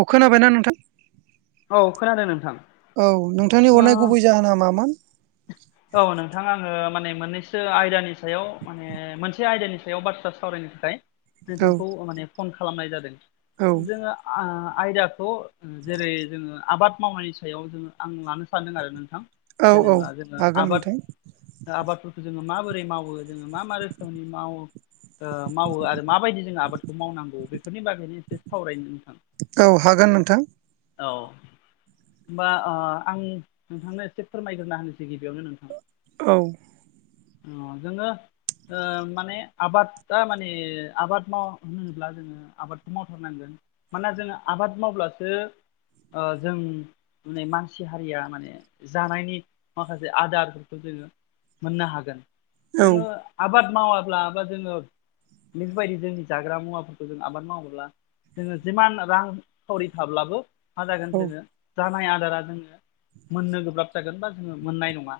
औ खोनाबायना नोंथां? औ खोनादों नोंथां। औ नोंथांनि हरनाय गुबै ओ जाहोना मामोन? [inaudible] औ नोंथाङा आङो माने मोननैसो आयदानि सायाव माने मोनसे आयदानि सायाव बाथ्रा सावरायनो [unintelligible] औ नोंथांखौ माने फन खालामनाय जादों औ जोङो ओ आयदाखौ जेरै ओ आबाद मावनायनि सायाव जोङो आं लानो सानदों आरो नोंथां। औ औ जेनेबा जोङो हागोन आबाद नोंथां आबादफोरखौ जोङो माबोरै मावो जोङो मा मा रोखोमनि मावो ओ मावो आरो माबायदि जोङो आबादखौ मावनांगौ बेफोरनि बागैनो एसे सावरायनो नोंथां। औ हागोन नोंथां। औ। होमबा आं नोंथांनो एसे फोरमायग्रोना होनोसै गिबियावनो नोंथां औ अ जोंङो ओ माने आबादा माने आबाद माव होनोब्ला जोङो आबादखौ मावथारनांगोन मानोना जोङो आबाद मावब्लासो ओ जों नुनाय मानसि हारिया माने जानायनि माखासे आदारफोरखौ जोङो मोननो हागोन औ जोङो आबाद मावाब्ला बा जोङो बेबायदि जोंनि जाग्रा मुवाफोरखौ जों आबाद मावोब्ला जोङो जिमान रां खावरि थाब्लाबो मा जागोन औ जोङो जानाय आदारा जोङो मोननो गोब्राब जागोन बा जोङो मोननाय नङा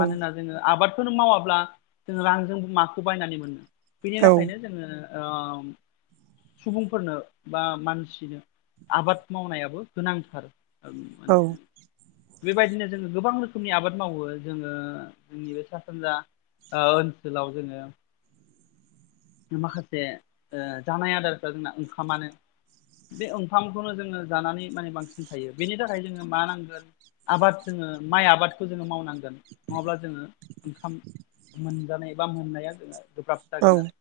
मानोना जोङो आबादफोरनो मावाब्ला जों रांजों माखौ बायनानै मोनो बिनि औ थाखायनो जोङो ओ सुबुंफोरनो बा मानसिनो आबाद मावनायाव गोनांथार औ माने बेबायदिनो जोङो गोबां रोखोमनि आबाद मावो जोङो जोंनि बे सा सानजा ओनसोलाव जोङो माखासे जानाय आदारफ्रा जोंना ओंखामानो बे ओंखामखौनो जोङो जानानै माने बांसिन थायो बेनि थाखाय जोङो मा नांगोन आबाद जोङो माइ आबादखौ जोङो मावनांगोन नङाब्ला जोङो ओंखाम मोनजानाय बा मोननाया जोंना गोब्राब औ जागोन आरो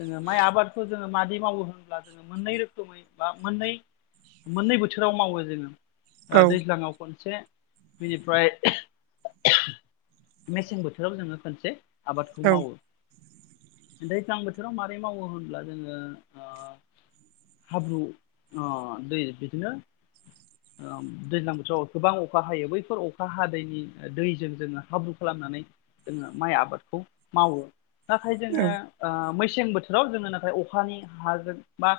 जोङो माइ आबादखौ जोङो मादै मावो होनब्ला जोङो मोननै रोखोमै बा मोननै मोननै बोथोराव मावो जोङो दैज्लाङाव खनसे बिनिफ्राय मेसें बोथोराव जोङो खनसे आबादखौ मावो नथाय दैज्लां बोथोराव माबोरै मावो होनब्ला जोङो हाब्रु दै बिदिनो दैज्लां बोथोराव गोबां अखा हायो बैफोर अखा हादैनि दैजों जोङो हाब्रु खालामनानै जोङो माइ आबादखौ मावो नाथाय जोङो मेसें बोथोराव जोङो नाथाय अखानि हाजों बा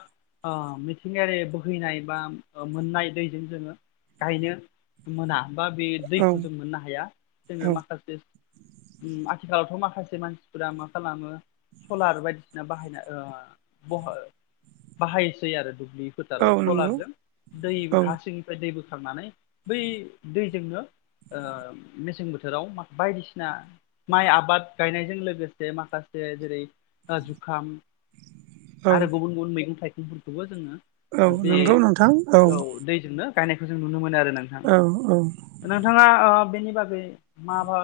मिथिंगायारि बोहैनाय बा मोननाय दैजों जोङो गायनो मोना बा बे औ दैखौ जों मोननो हाया जोङो औ माखासे आथिखालावथ' माखासे मानसिफोरा मा खालामो सलार बायदिसिना बाहायना बाहायसै आरो दुब्लि फोथाराव औ नंगौ सलारजों दै औ हासिंनिफ्राय दै बोखांनानै बै दैजोंनो आ मेसें बोथोराव म बायदिसिना माइ आबाद गायनायजों लोगोसे माखासे जेरै जुखाम औ आरो गुबुन गुबुन मैगं थाइगंफोरखौबो औ जोङो बे नंगौ नोंथां औ दैजोंनो गायनायखौ जों नुनो मोनो आरो ना औ-औ नोंथाङा बेनि बागै माबा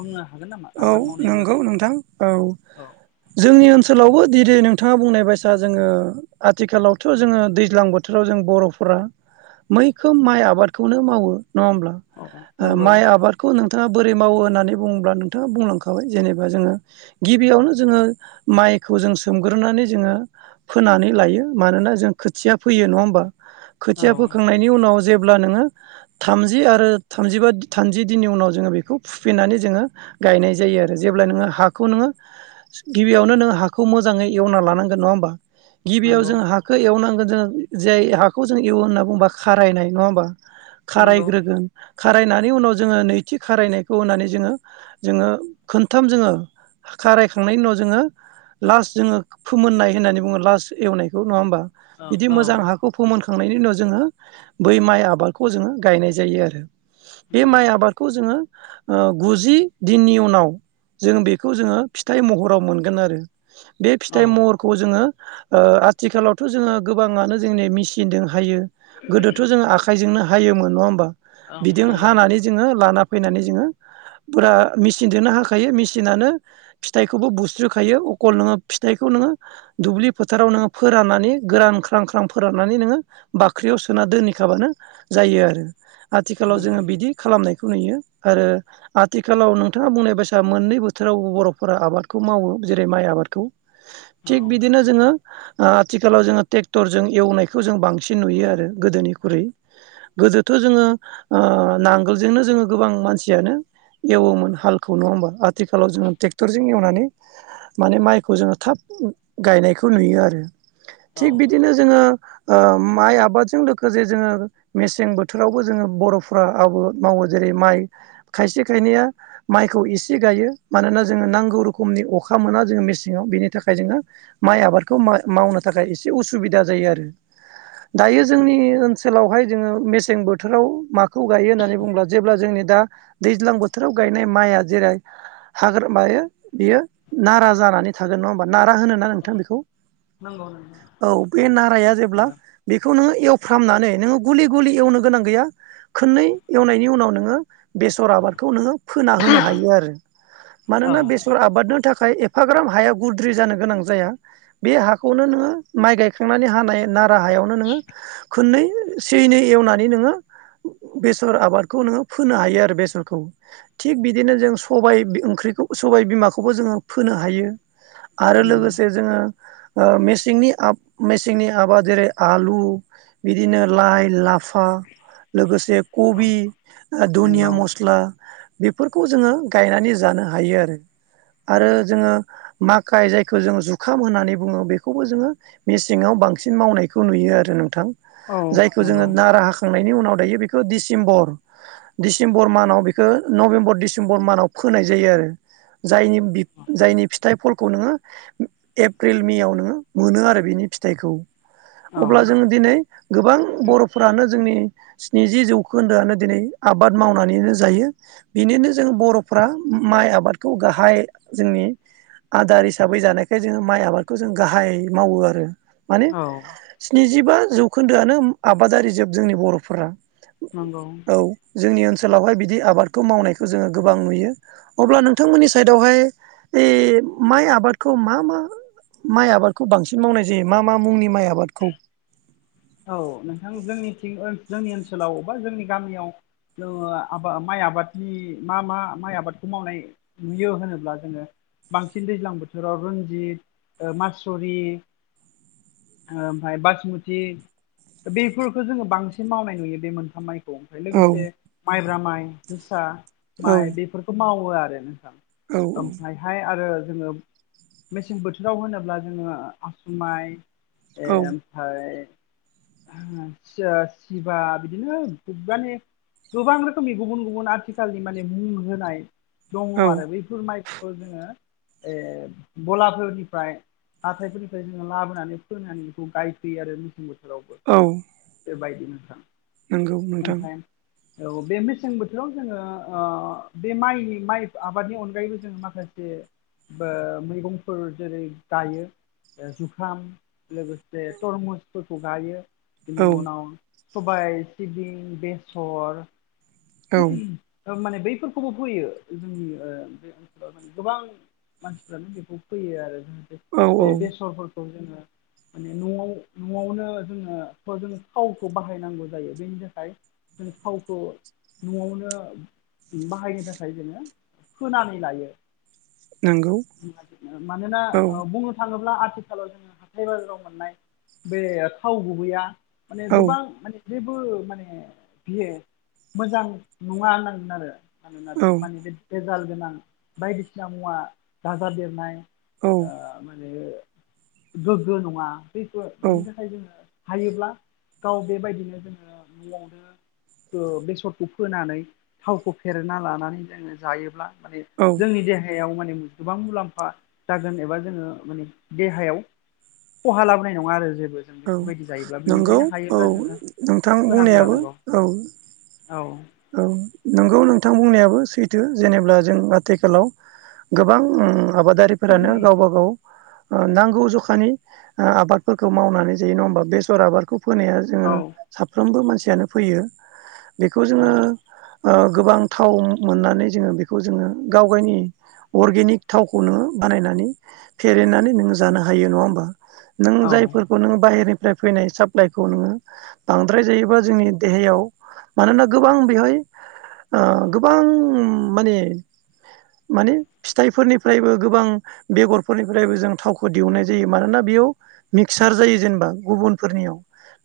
बुंनो हागोन नामा औ आबाद मावनायनि नंगौ बागै नोंथां औ औ जोंनि ओनसोलावबो दिनै नोंथाङा बुंनाय बायसा जोङो आथिखालावथ' जोङो दैज्लां बोथोराव जों बर'फोरा मैखोम माइ आबादखौनो मावो नङा होमब्ला औ नंगौ माइ आबादखौ नोंथाङा बोरै मावो होननानै बुङोब्ला नोंथाङा बुंलांखाबाय जेनेबा जोङो गिबियावनो जोङो माइखौ जों सोमग्रोनानै जोङो फोनानै लायो मानोना जों खोथिया फोयो नङा होमबा औ खोथिया फोखांनाय बेनि उनाव जेब्ला नोङो थामजि आरो थामजिबा थामजि दिननि उनाव जोङो बेखौ फुफैनानै जोङो गायनाय जायो आरो जेब्ला नोङो हाखौ नोङो गिबियावनो नोनों हाखौ मोजाङै एवना लानांगोन नङा होमबा गिबियाव नंगौ जों हाखौ इखौ एवनांगोन जोङो जाय हाखौ जों एवो होनना बुंबा खारायनाय नङा होमबा नंगौ खारायग्रोगोन खारायनानै उनाव जोङो नैथि खारायनायखौ होननानै जोङो जोङो खोनथाम जोङो खारायखांनायनि उनाव जोङो लास्ट जोङो फोमोननाय होननानै बुङो लास्ट एवनायखौ नङा होमबा औ बिदि औ मोजां हा खौ फोमोनखांनायनि उनाव जोङो बै माइ आबादखौ जोङो गायनाय जायो आरो बे नंगौ माइ आबादखौ जोङो गुजि दिननि उनाव जों बेखौ जोङो फिथाइ महराव मोनगोन आरो बे औ फिथाइ महर खौ जोङो ओ आथिखालावथ' जोङो गोबाङानो जोंनि मेचिनजों हायो गोदोथ' जों आखाइजोंनो हायोमोन नङा होमबा औ बिजों नंगौ हानानै जोङो लाना फैनानै जोङो फुरा मेचिनजोंनो हाखायो मेचिनानो फिथाइखौबो बुस्रिखायो अखल नोङो फिथाइखौ नोङो दुब्लि फोथाराव नोङो फोराननानै गोरान ख्रां ख्रां फोराननानै नोङो बाख्रियाव सोना दोनहैखाबानो जायो आरो आथिखालाव नंगौ जोङो बिदि खालामनायखौ नुयो आरो आथिखालाव नोंथाङा बुंनाय बायसा मोननै बोथोरावबो बर'फोरा आबादखौ मावो जेरै माइ आबादखौ औ थिग बिदिनो जोङो आथिखालाव जोङो ट्रेक्टरजों एवनायखौ जों बांसिन नुयो आरो गोदोनिख्रुइ गोदोथ' जोङो नांगोलजोंनो जोङो गोबां मानसियानो एवोमोन हालखौ नङा होमबा आथिखालाव जोङो ट्रेक्टरजों एवनानै माने माइखौ जोङो थाब गायनायखौ नुयो आरो औ थिग बिदिनो जोङो माइ आबादजों लोगोसे जोङो मेसें बोथोरावबो जोङो बर'फ आबाद मावो जेरै माइ खायसे खायनैया माइखौ एसे गायो मानोना जोङो नांगौ रोखोमनि अखा मोना जोङो मेसेङाव बेनि थाखाय जोङो माइ आबादखौ मावनो थाखाय एसे उसुबिदा जायो आरो दायो जोंनि ओनसोलावहाय जोङो मेसें बोथोराव माखासे खौ गायो होननानै बुंब्ला जेब्ला जोंनि दा दैज्लां बोथोराव गायनाय माइया जेरै हाग्रा मायो बियो नारा जानानै थागोन नङा होमबा नारा होनो ना औ नोंथां बेखौ नंगौ नंगौ औ बे नाराया जेब्ला आरो बेखौ नोङो एवफ्रामनानै नोङो गुलि गुलि एवनो गोनां गैया खननै एवनायनि उनाव नोङो बेसर आबादखौ नोङो फोना होनो हायो आरो औ मानोना बेसर आबादनो थाखाय एफाग्राम हाया गुद्रि जानो गोनां जाया बे हाखौनो नोङो माइ गायखांनानै हानाय नाराहायावनो नोङो खननै से एनै एवनानै नोङो बेसर आबादखौ नोङो फोनो हायो आरो आरो बेसरखौ थिग बिदिनो जों सबाय ओंख्रिखौ सबाय बिमाखौबो जोङो फोनो हायो आरो उम लोगोसे जोङो मेसेंनि मेसेंनि आबाद जेरै आलु बिदिनो लाइ लाफा फा लोगोसे औ खबि दुनदिया नंगौ मटर मस्ला बेफोरखौ जोङो गायनानै जानो हायो आरो आरो जोङो माखाय जायखौ जोङो जुखाम होननानै बुङो बेखौबो जोङो मेसेङाव बांसिन मावनायखौ नुयो आरो नोंथां औ जायखौ जोङो नंगौ नारा हाखांनायनि उनाव दायो बेखौ डिसेम्बर दिसेम्बर बर मानाव बेखौ नभेम्बर डिसेम्बर मानाव फोनाय जायो आरो जायनि बि औ जायनि फिथाइ फलखौ नोङो एप्रिल मेव नोङो मोनो आरो बिनि फिथाइखौ अब्ला जोङो दिनै गोबां बर'फोरानो जोंनि स्निजि जौखोन्दोआनो दिनै आबाद आबाद मावनानैनो जायो बेनिनो जों बर'फ्रा माइ आबादखौ गाहाय जोंनि आदार हिसाबै जानायखाय जोङो माइ आबादखौ जों गाहाय मावो आरो माने स्निजिबा जौखोन्दोआनो आबादारि जोब जोंनि बर'फोरा नंगौ औ जोंनि ओनसोलावहाय बिदि आबादखौ मावनायखौ जोङो गोबां नुयो अब्ला नोंथांमोननि साइडावहाय ओइ माइ आबादखौ मा मा माइ आबादखौ बांसिन मावनाय जायो मा मा मुंनि माइ आबादखौ? औ नोंथां जोंनिं जोंनि ओनसोलाव बा जोंनि गामियाव। जोङो आबाद माइ आबादनि मा मा माइ आबादखौ मावनाय नुयो होनोब्ला जोङो। बांसिन दैज्लां बोथोराव रनजित मासुरि ओमफ्राय बासमथि दा बेफोरखौ जोङो बांसिन मावनाय नुयो बे मोनथाम माइखौ ओमफ्राय औ लोगोसे माइब्रा माइ जोसा औ माइ बेफोरखौ मावो आरो नोंथां औ ओमफ्राय बेहाय आरो जोङो मेसें बोथोराव होनोब्ला जोङो आसुमाइ ए औ ओमफफ्राय सि सिभा बिदिनो बुबबानि गोबां रोखोमनि गुबुन गुबुन आथिखालनि माने मुं होनाय दङ औ आरो बे माइखौ जोङो ए बलाफोरनिफ्राय हाथायफोरनिफ्राय जोङो लाबोनानै फोनानै बेखौ गायफैयो आरो मेसें बोथोरावबो औ बेबायदि नथां नंगौ नोंथां खमथाय [unintelligible] औ बे मेसें बोथोराव जोङो बे माइनि माइ आबादनि अनगायैबो जोङो माखासे मैगंफोर जेरै गायो। जुखाम बे तरमुज स गायो औ बिनि उनाव सबाय सिबिं बेसर औ माने बैफोरखौबो फैयो जोंनि बे ओनसोलाव मान गोबां मानसिफ्रानो बेखौ फैयो आरो जोङ औ औ बे बेसरफोरखौ जोङो माने न'आव न'आवनो जोङो जों फावखौ बाहायनांगौ जायो बेनि थाखाय। फावखौ न'आवनो बाहायनो थाखाय जोङो फोनानै लायो। नंगौ मानोना औ बुंनो थाङोब्ला आथिखालाव जोङो हाथाय बाजाराव मोननाय बे थाव गुबैया माने औ गोबां माने जेबो माने बियो मोजां नङा होनांगोन आरो मानोना औ माने बे एजाल गोनां बायदिसिना मुवा दाज देरनाय औ माने गोग्गो नङाैफोरो औ बिनि थाखाय जोङो हायोब्ला गाव बेबायदिनो जोङो न'आवनो बे रखौ फोनानै थावखौ फेरना लानानै जोङो जायोब्ला माने औ जोंनि देहायाव माने गोबां मुलाम्फा जागोन एबा जोङो माने देहायाव खहा लाबोनाय नङा आरो जेबो जों औ बेफोरबायदि जायोब्ला नंगौ बेनिखायनो औ हायोब्ला जोङो नोंथां फोनानै बुंनायाबो लानांगौ औ औ औ नोंगौ नोंथां बुंनायाबो सैथो जेनेा जों आथिखालाव गोबां आबादारिफोरानो गावब गाव नांगौ जखानि आबादफोरखौ मावनानै जायो नङा होमबा बेसर आबादखौ फोनाया जोङो औ साफ्रोमबो मानसियानो फैयो बेखौ औ जोङो गोबां थाव मोननानै जोङो बेखौ जोङो गाव गावनि अर्गेनिक थावखौ नोङो बानायनानै फेरेनानै नोङो जानो हायो नङा होमबा। नों औ जायफोर नों बायहेरनिफ्राय फैनाय साप्लाइखौ नोङो बांद्राय जायोबा जोंनि देहायाव मानोना गोबां बेहाय ओ गोबां माने माने फिथाइफोरनिफ्रायबो गोबां बेगरफोरनिफ्रायबो जों थावखौ दिहुननाय जायो मानोना बेयाव मिक्सार जायो जेनेबा गुबुनफोरनियाव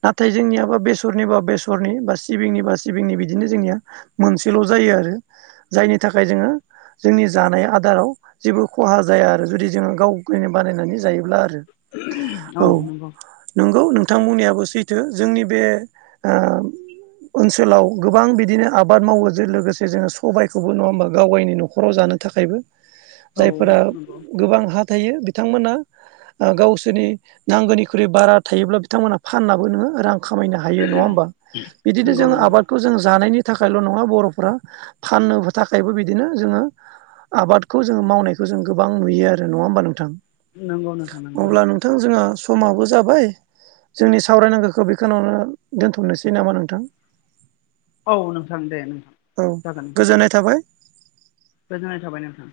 नाथाय जोंनियाबा बेसरनिबा बेसरनि बा सिबिंनिबा सिबिंनि बिदिनो जोंनिया मोनसेल' जायो आरो जायनि थाखाय जोङो जोंनि जानाय आदाराव जेबो खहा जाया आरो जुदि जोङो गावनो बानायनानै जायोब्ला आरो। औ नंगौ नोंथांमोननियाबो सैथो जोंनि बे ओनसोलाव गोबां बिदिनो आबाद मावोजों लोगोसे जोङो सबायखौबो नङा होमबा गाव गायनि न'खराव जानो थाखायबो औ जायफोरा नंगौ गोबां हा थायो बिथांमोना ओ गावसोरनि नांगौनिख्रुइ बारा थायोब्ला बिथांमोनहा फाननाबो नोङो रां खामायनो हायो नङा होमबा बिदिनो नंगौ जों आ नंगौ खौ जों जानायनि थाखायल' नङा बर'फोरा फाननो थाखायबो बिदिनो जोङो आबादखौ जोङो मावनायखौ जों गोबां नुयो आरो नङा होमबा नोंथां नंगौ नोंथां नंगौ। थ' जोंहा समाबो जाबाय जोंनि सावरायनांगौखौ बेखौनो दोनथ'नोसै नामा नोंथां। औ नोंथां दे नोंथां। औ जागोन नोंथां गोजोननाय थाबाय। गोजोननाय थाबाय नोंथां।